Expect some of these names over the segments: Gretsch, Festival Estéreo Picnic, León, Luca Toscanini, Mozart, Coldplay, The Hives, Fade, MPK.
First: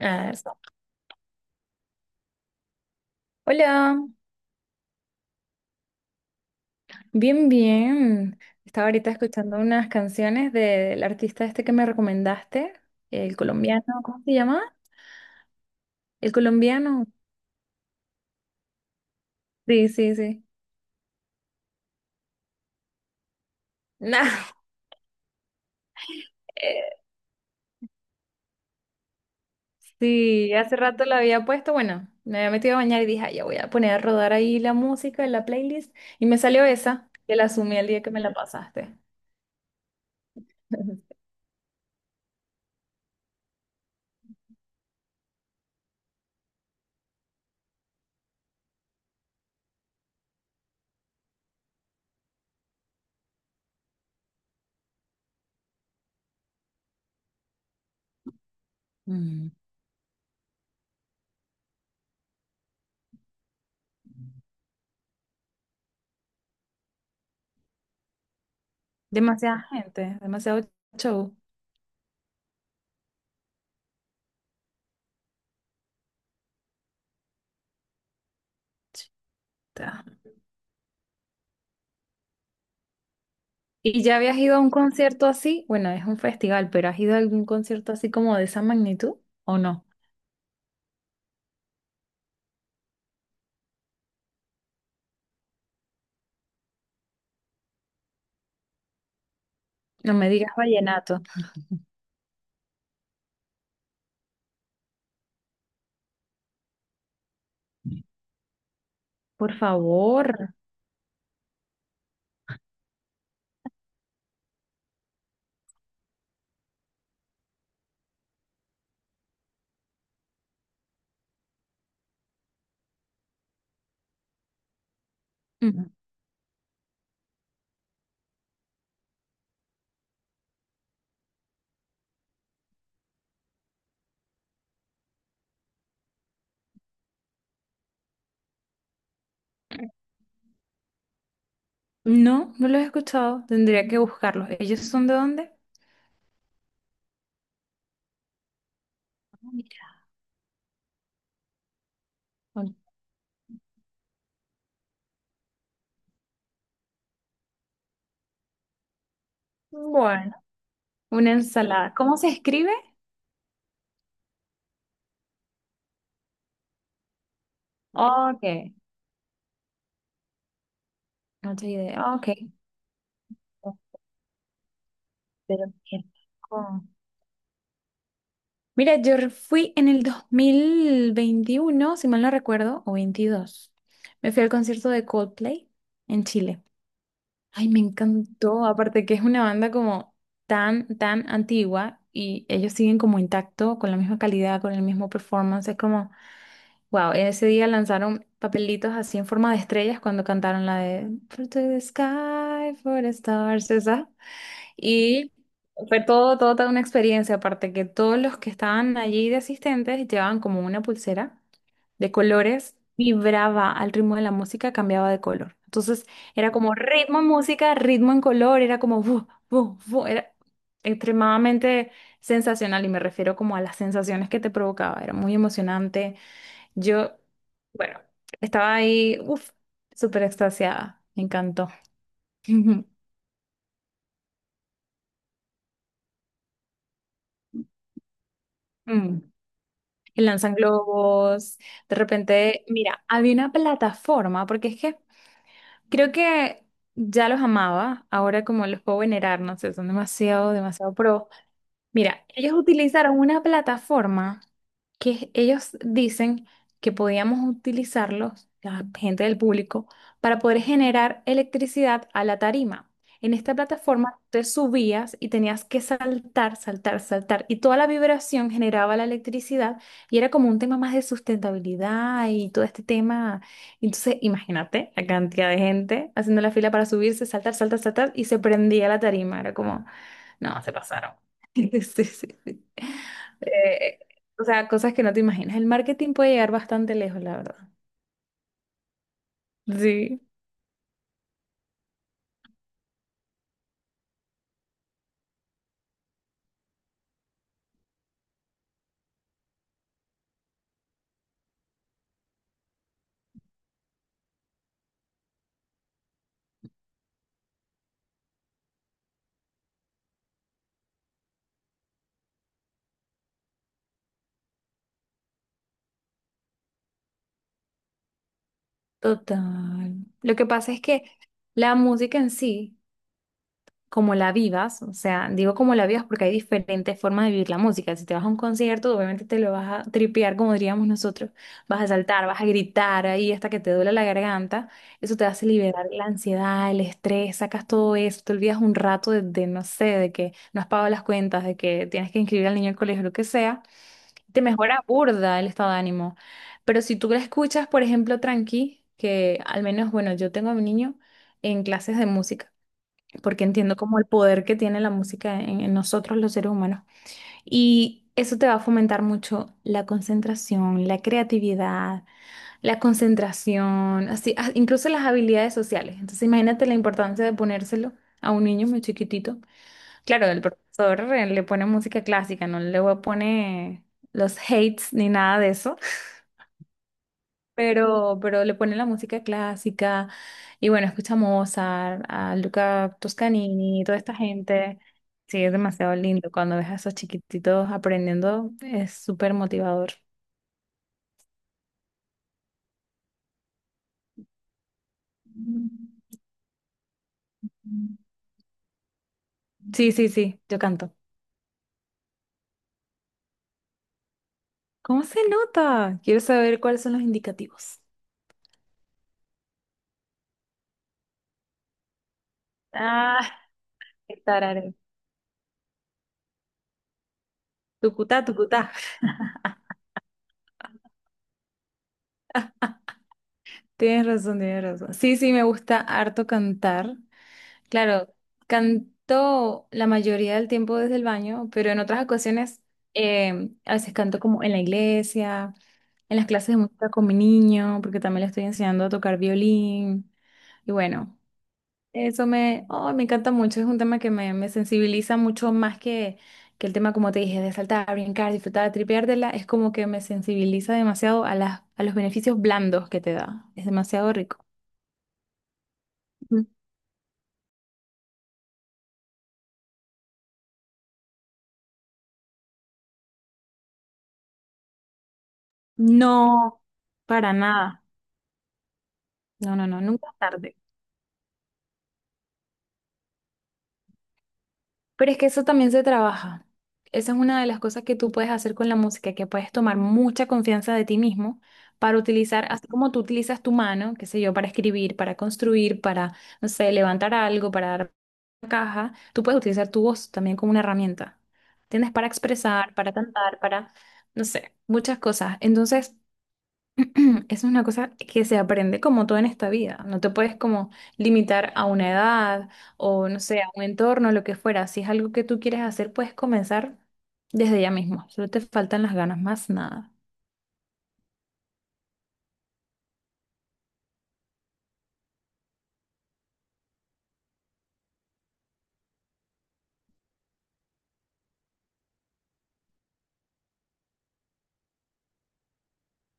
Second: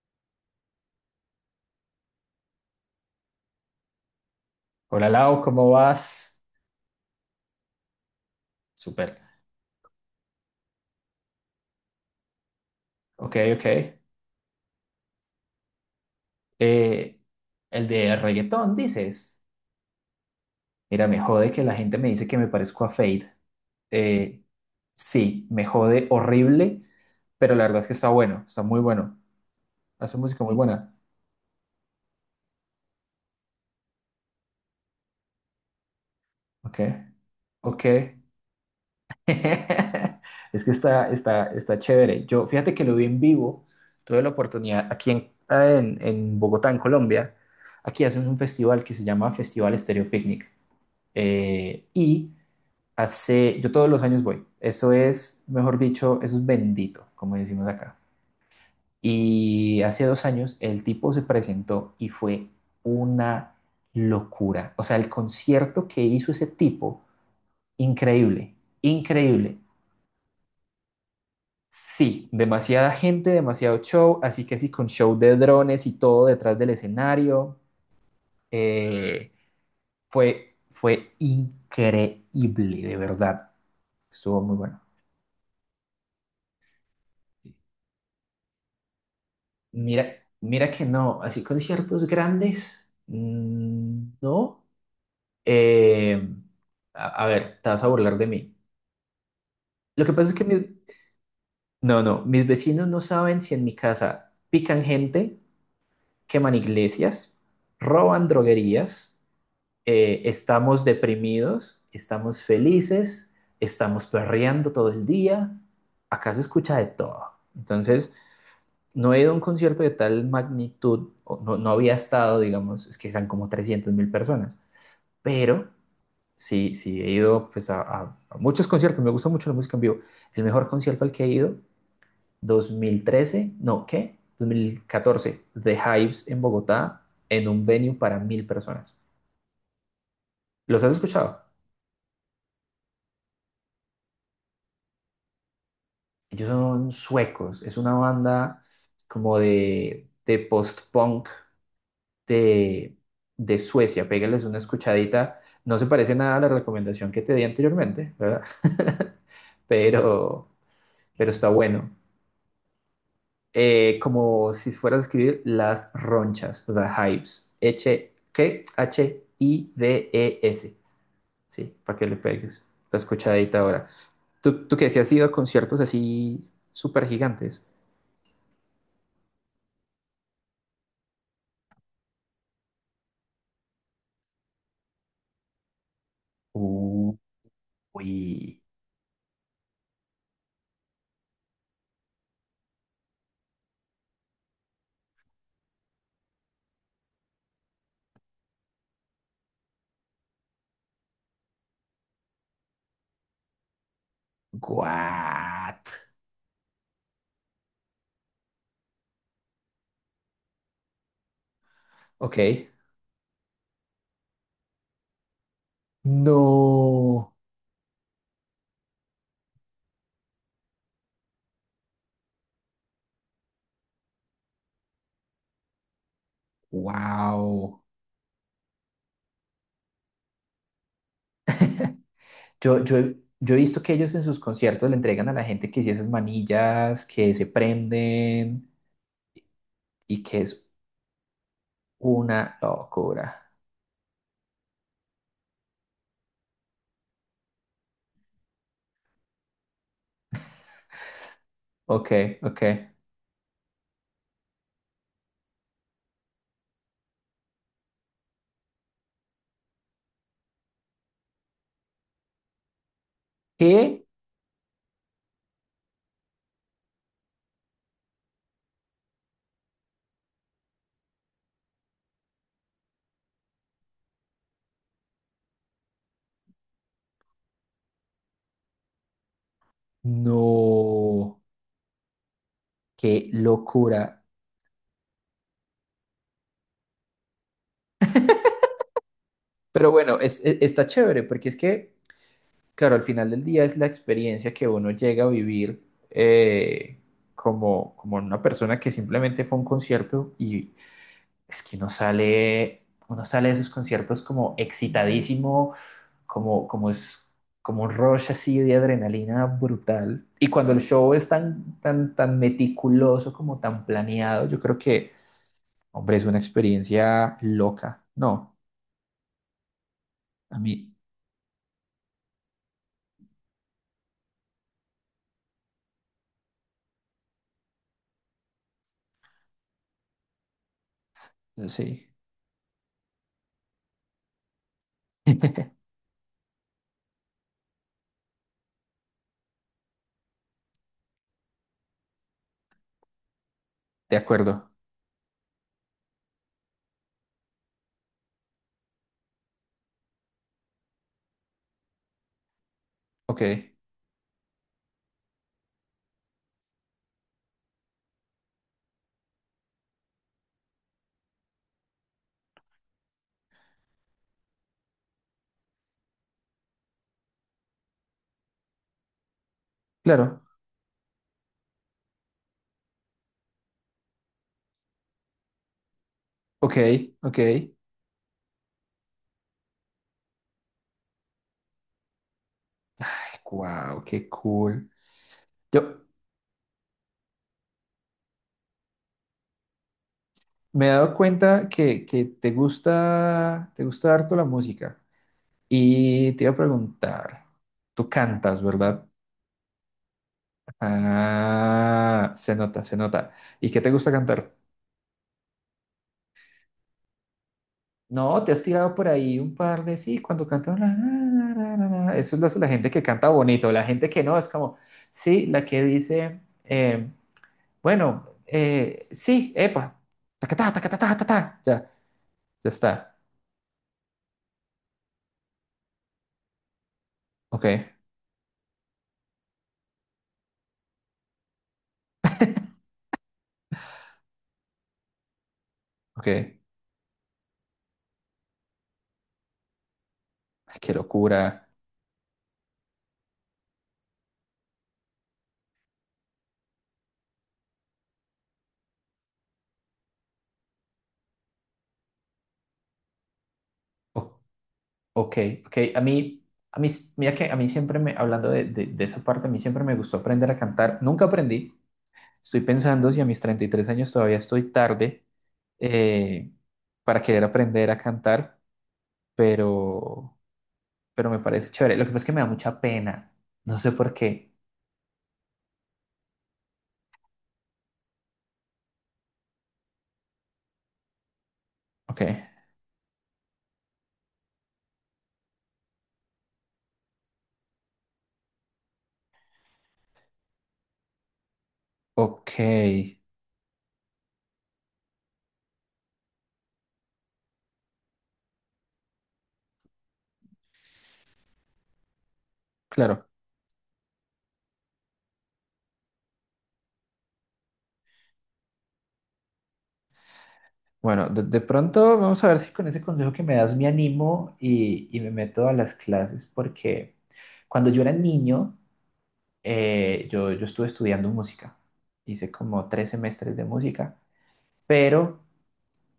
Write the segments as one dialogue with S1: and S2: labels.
S1: Ah, eso. Hola,
S2: Hola Lau, ¿cómo vas?
S1: bien, bien. Estaba ahorita
S2: Súper.
S1: escuchando unas canciones del artista este que me recomendaste,
S2: Ok,
S1: el
S2: ok.
S1: colombiano, ¿cómo se llama? El colombiano.
S2: Eh, el de reggaetón, dices.
S1: Sí, sí, sí.
S2: Mira, me jode que la gente me dice que me parezco a Fade.
S1: Nah,
S2: Eh, sí, me jode horrible,
S1: Eh,
S2: pero la verdad es que está bueno, está muy bueno. Hace música
S1: sí,
S2: muy
S1: hace
S2: buena.
S1: rato la había puesto, bueno, me había metido a bañar y dije, "Ay, ya voy a poner a rodar ahí la música en la playlist y me salió
S2: Ok,
S1: esa, que la sumé
S2: ok.
S1: el día que me la pasaste."
S2: Es que está, está, está chévere. Yo, fíjate que lo vi en vivo. Tuve la oportunidad aquí en Bogotá, en Colombia. Aquí hacen un festival que se llama Festival Estéreo Picnic. Y hace, yo todos los años voy. Eso es, mejor dicho, eso es bendito, como decimos acá.
S1: Mm.
S2: Y hace 2 años el tipo se presentó y fue una locura. O sea, el concierto que hizo ese tipo, increíble, increíble.
S1: Demasiada gente, demasiado show.
S2: Sí, demasiada gente, demasiado show, así que sí, con show de drones y todo detrás del escenario. Eh, fue increíble, de verdad.
S1: ¿Y ya habías
S2: Estuvo
S1: ido
S2: muy
S1: a un
S2: bueno.
S1: concierto así? Bueno, es un festival, pero ¿has ido a algún concierto así como de esa magnitud o no?
S2: Mira, mira que no, así conciertos grandes, no. Eh, a ver, te vas a burlar de mí. Lo que
S1: No
S2: pasa
S1: me
S2: es que
S1: digas vallenato,
S2: mis vecinos no saben si en mi casa pican gente, queman iglesias, roban droguerías,
S1: por favor.
S2: estamos deprimidos, estamos felices, estamos perreando todo el día. Acá se escucha de todo. Entonces, no he ido a un concierto de tal magnitud, o no, no había estado, digamos, es que eran como 300 mil personas, pero
S1: Mm.
S2: sí, sí he ido pues, a muchos conciertos, me gusta mucho la música en vivo. El mejor concierto al que he ido, 2013, no, ¿qué? 2014, The Hives en Bogotá, en un venue para 1000 personas. ¿Los has escuchado?
S1: No, no los he escuchado, tendría que buscarlos. ¿Ellos son de dónde?
S2: Ellos son suecos, es una banda
S1: Ah,
S2: como
S1: mira.
S2: de post-punk
S1: Ok.
S2: de, de Suecia. Pégales una escuchadita. No se parece nada a la recomendación que te di anteriormente, ¿verdad?
S1: Bueno,
S2: Pero, pero
S1: una
S2: está bueno.
S1: ensalada. ¿Cómo se escribe?
S2: Como si fueras a escribir las ronchas, the hives. H,
S1: Ok,
S2: ¿qué? H I D e s.
S1: no tengo
S2: Sí, para que
S1: idea.
S2: le
S1: Ok.
S2: pegues la escuchadita ahora. ¿Tú qué? ¿Si has ido a
S1: Pero
S2: conciertos
S1: mira,
S2: así
S1: con-
S2: súper gigantes?
S1: mira, fui en el 2021, si mal no recuerdo, o 22. Me fui al concierto de Coldplay en Chile.
S2: Uy,
S1: Ay, me encantó. Aparte que es una banda como tan antigua y ellos siguen como intacto, con la misma calidad, con el mismo performance. Es como, wow, ese día lanzaron papelitos así en forma de estrellas cuando cantaron la de For to the Sky, for the Stars, esa. Y
S2: what?
S1: fue todo toda una experiencia, aparte que todos los que estaban allí de asistentes llevaban como una pulsera de
S2: Ok.
S1: colores, vibraba al ritmo de la música, cambiaba de color. Entonces era como ritmo en
S2: No.
S1: música, ritmo en color, era como bu, bu, bu, era extremadamente sensacional y me refiero como a las sensaciones que te provocaba, era muy emocionante. Yo,
S2: Wow.
S1: bueno, estaba ahí, uff, súper extasiada, me encantó.
S2: Yo, yo, he- yo he visto que ellos en sus conciertos le entregan a la gente que sí esas manillas que se prenden
S1: Mm. Y
S2: y que
S1: lanzan
S2: es
S1: globos. De
S2: una
S1: repente, mira,
S2: locura.
S1: había una plataforma, porque es que creo que ya los amaba, ahora como los puedo venerar, no sé, son demasiado pro.
S2: Ok,
S1: Mira, ellos
S2: ok.
S1: utilizaron una plataforma que ellos dicen que podíamos utilizarlos, la gente del público, para poder generar electricidad a la tarima. En esta
S2: ¿Qué?
S1: plataforma te subías y tenías que saltar, saltar, saltar, y toda la vibración generaba la electricidad y era como un tema más de sustentabilidad y todo este tema. Entonces, imagínate la cantidad de gente haciendo la fila para subirse, saltar, saltar, saltar, y se prendía la tarima. Era como... No, se pasaron.
S2: No,
S1: Sí, sí, sí.
S2: qué
S1: Eh,
S2: locura.
S1: o sea, cosas que no te imaginas. El marketing puede llegar bastante lejos, la verdad.
S2: Pero bueno,
S1: Sí,
S2: es- está chévere porque es que, claro, al final del día es la experiencia que uno llega a vivir, eh, como, como una persona que simplemente fue a un concierto y es que uno sale de esos conciertos como excitadísimo, como, como es como un rush así de adrenalina brutal. Y cuando el show es tan, tan, tan meticuloso, como tan planeado, yo creo que, hombre, es una experiencia loca. No,
S1: total. Lo que
S2: a
S1: pasa es
S2: mí,
S1: que la música en sí, como la vivas, o sea, digo como la vivas porque hay diferentes formas de vivir la música. Si te vas a un concierto, obviamente te lo vas a tripear, como diríamos nosotros, vas a
S2: sí.
S1: saltar, vas a gritar ahí hasta que te duele la garganta. Eso te hace liberar la ansiedad, el estrés, sacas todo eso, te olvidas un rato de no sé, de que no has pagado las cuentas, de que tienes que inscribir al niño al colegio, lo que sea.
S2: De
S1: Te
S2: acuerdo.
S1: mejora burda el estado de ánimo. Pero si tú la escuchas, por ejemplo, tranqui, que al menos, bueno, yo tengo a mi niño en clases de música
S2: Ok,
S1: porque entiendo como el poder que tiene la música en nosotros los seres humanos. Y eso te va a fomentar mucho la concentración, la creatividad, la concentración, así, ah, incluso las habilidades sociales. Entonces imagínate la importancia de ponérselo a un niño muy chiquitito. Claro, el
S2: claro.
S1: profesor le pone música clásica, no le pone los hates ni nada de eso,
S2: Ok, ok. Ay,
S1: pero le ponen la música clásica y bueno, escucha a Mozart, a Luca Toscanini, toda
S2: wow,
S1: esta
S2: qué
S1: gente.
S2: cool.
S1: Sí, es demasiado
S2: Yo
S1: lindo. Cuando ves a esos chiquititos aprendiendo, es súper motivador.
S2: me he dado cuenta que te gusta harto la música. Y te iba a preguntar, tú cantas, ¿verdad?
S1: Sí, sí, sí, yo canto.
S2: Ah, se nota, se nota. ¿Y qué te gusta cantar?
S1: ¿Cómo se nota? Quiero saber cuáles son los indicativos.
S2: No, te has tirado por ahí un par de sí, cuando cantan la, la, la, la, la, la". Eso es la la gente que
S1: Ah,
S2: canta bonito, la gente
S1: qué
S2: que no, es
S1: tarare.
S2: como, sí, la que dice,
S1: Tucutá,
S2: bueno,
S1: tucutá.
S2: sí, epa, tacatá, tacatá, tacatá, ya, ya está.
S1: Tienes razón, tienes razón. Sí, sí, me gusta harto cantar.
S2: Ok,
S1: Claro, canto la mayoría del tiempo desde el baño, pero en otras ocasiones a veces canto como en la iglesia, en las
S2: ok,
S1: clases de
S2: ay,
S1: música con mi niño, porque también le estoy enseñando a tocar violín. Y
S2: qué
S1: bueno,
S2: locura.
S1: eso me, oh, me encanta mucho, es un tema que me sensibiliza mucho más que el tema, como te dije, de saltar, brincar, disfrutar, tripeártela, es como que me sensibiliza demasiado a a los beneficios blandos que te da. Es demasiado
S2: Ok,
S1: rico.
S2: ok, ok.
S1: Ujú.
S2: A mí, mira que a mí siempre me, hablando de esa parte, a mí siempre me gustó aprender a cantar. Nunca aprendí. Estoy pensando si a mis 33 años todavía estoy tarde eh,
S1: No,
S2: para
S1: para
S2: querer
S1: nada.
S2: aprender a cantar,
S1: No, no, no, nunca es
S2: pero,
S1: tarde.
S2: pero me parece chévere. Lo que pasa es que me da mucha pena. No sé por qué.
S1: Pero es que eso también se trabaja. Esa es una de las cosas que tú puedes hacer con la música, que puedes tomar mucha confianza de ti mismo para
S2: Ok,
S1: utilizar, así como tú utilizas tu mano, qué sé yo, para escribir, para construir, para, no sé, levantar algo, para dar una caja, tú puedes utilizar tu voz también como una herramienta. Tienes para expresar, para
S2: ok.
S1: cantar, para, no sé, muchas cosas. Entonces, es una cosa que se aprende como todo en esta vida. No te puedes como limitar a una edad o no
S2: Claro.
S1: sé, a un entorno, lo que fuera. Si es algo que tú quieres hacer, puedes comenzar desde ya mismo. Solo te faltan las ganas, más nada.
S2: Bueno, de pronto vamos a ver si con ese consejo que me das me animo y me meto a las clases, porque cuando yo era niño... Yo estuve estudiando música, hice como 3 semestres de música, pero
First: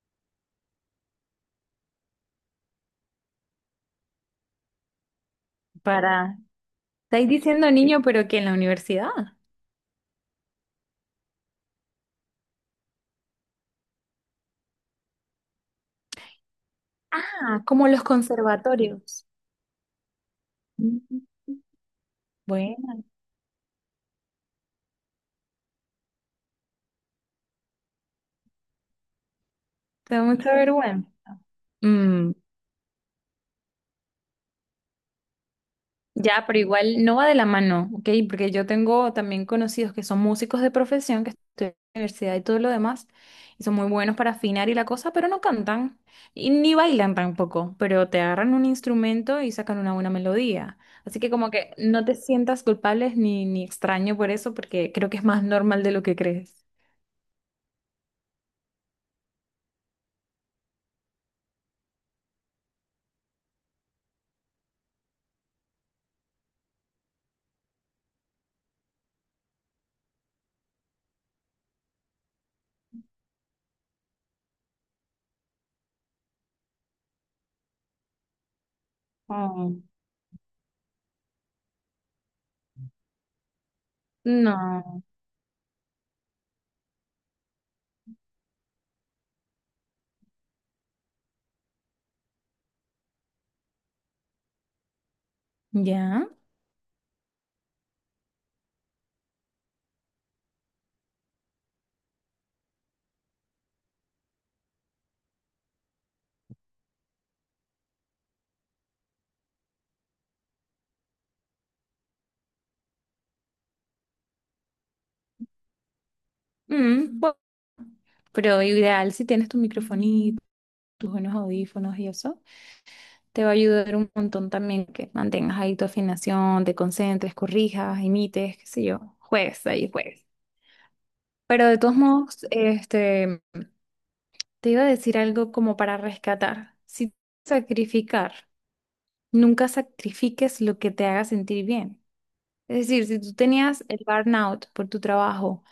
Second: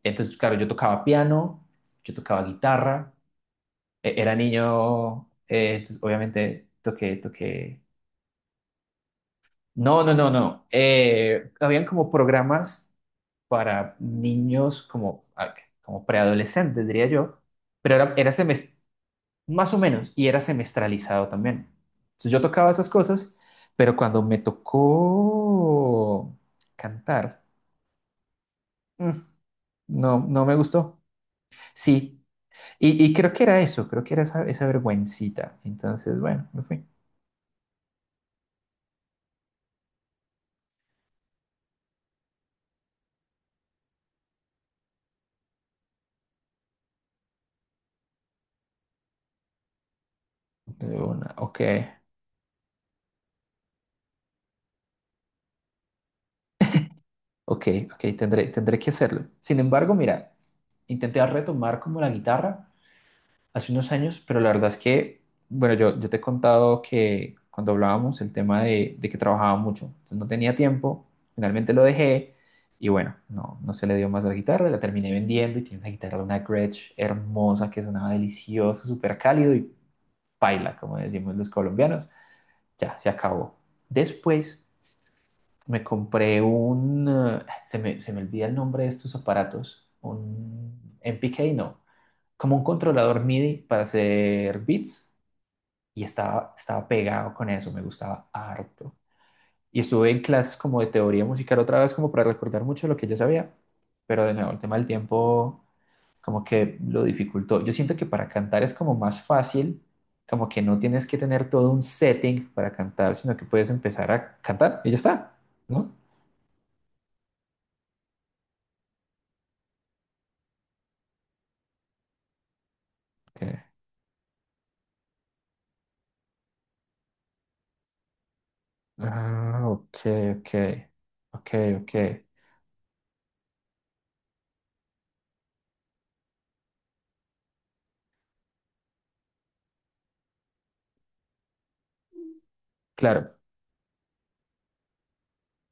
S2: entonces, claro, yo tocaba piano, yo tocaba guitarra, e- era niño, entonces
S1: Para,
S2: obviamente toqué,
S1: estáis diciendo
S2: toqué...
S1: niño, pero que en la universidad.
S2: No, no, no, no. Habían como programas para niños como, ah, como preadolescentes, diría yo,
S1: Ah, como
S2: pero
S1: los
S2: era semest-.
S1: conservatorios.
S2: Más o menos, y era
S1: Mm.
S2: semestralizado también. Entonces yo tocaba esas
S1: Bueno,
S2: cosas, pero cuando me tocó cantar, mm,
S1: te
S2: no,
S1: da
S2: no
S1: mucha
S2: me gustó.
S1: vergüenza.
S2: Sí,
S1: Mm.
S2: y creo que era eso, creo que era esa vergüencita. Entonces,
S1: Ya,
S2: bueno,
S1: pero
S2: me fui.
S1: igual no va de la mano, ¿ok? Porque yo tengo también conocidos que son músicos de profesión, que estudian en la universidad y todo lo demás, y son muy buenos para afinar y la cosa, pero no cantan y ni bailan tampoco, pero te agarran un instrumento y sacan una buena melodía.
S2: De
S1: Así que
S2: una,
S1: como
S2: ok,
S1: que no te sientas culpable ni extraño por eso, porque creo que es más normal de lo que crees.
S2: ok, ok, tendré que hacerlo. Sin embargo, mira, intenté retomar como la guitarra hace unos años, pero la verdad es que, bueno, yo te he contado que cuando hablábamos el tema de que trabajaba mucho, entonces no tenía tiempo, finalmente lo dejé y bueno, no, no se le dio más a la guitarra, la terminé vendiendo y tiene una guitarra, una Gretsch hermosa que sonaba delicioso, súper cálido y
S1: Oh,
S2: paila, como decimos los colombianos, ya, se acabó. Después
S1: no,
S2: me compré un, se me olvida el nombre de estos aparatos, un MPK, no, como un controlador MIDI para hacer beats y
S1: ya.
S2: estaba pegado con eso, me gustaba harto. Y estuve en clases como de teoría musical otra vez, como para recordar mucho lo que yo sabía, pero de nuevo el tema del tiempo como que lo dificultó. Yo siento que para cantar es como más fácil, como que no tienes que tener todo un setting para cantar, sino que puedes empezar a cantar y ya está, ¿no?
S1: Mm, bu- pero ideal si tienes tu microfonito, tus buenos audífonos y eso.
S2: Ok,
S1: Te va a ayudar un montón también que mantengas ahí tu afinación, te concentres, corrijas, imites, qué sé yo,
S2: ah,
S1: juegues ahí,
S2: ok,
S1: juegues.
S2: ok, ok,
S1: Pero de
S2: ok,
S1: todos modos, este, te iba a decir algo como para rescatar. Si sacrificar, nunca sacrifiques lo que te haga sentir bien. Es decir, si tú
S2: claro.
S1: tenías el burnout por tu trabajo,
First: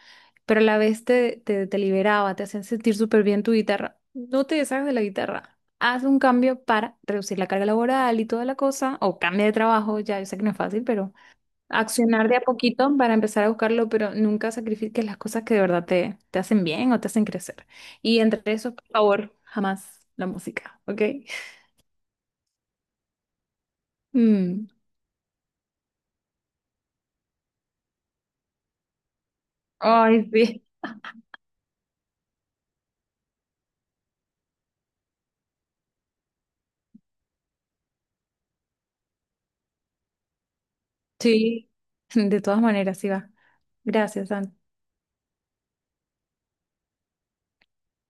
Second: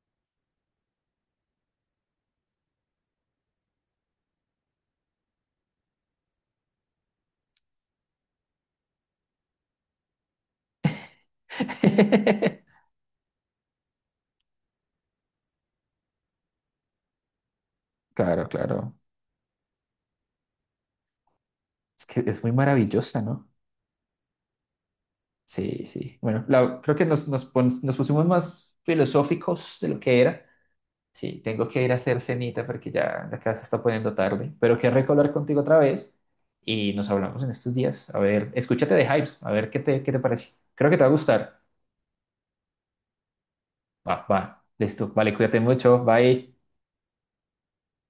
S1: pero a la vez te liberaba, te hacían sentir súper bien tu guitarra. No te deshagas de la guitarra. Haz un cambio para reducir la carga laboral y toda la cosa, o cambia de trabajo, ya yo sé que no es fácil, pero accionar de a poquito para empezar a buscarlo, pero nunca sacrifiques las cosas que de verdad te hacen bien o te hacen crecer. Y entre
S2: Claro,
S1: eso, por
S2: claro.
S1: favor, jamás la música, ¿ok?
S2: Es que es muy maravillosa, ¿no?
S1: Mm.
S2: Sí, sí. Bueno, la- creo que nos pusimos más filosóficos de lo que
S1: Ay,
S2: era.
S1: sí.
S2: Sí, tengo que ir a hacer cenita porque ya la casa se está poniendo tarde. Pero qué rico hablar contigo otra vez y nos hablamos en estos días. A ver, escúchate de Hypes, a ver qué te parece. Creo que te va a gustar.
S1: Sí, de todas maneras, sí va.
S2: Va,
S1: Gracias,
S2: va,
S1: Santi.
S2: listo. Vale, cuídate mucho. Bye.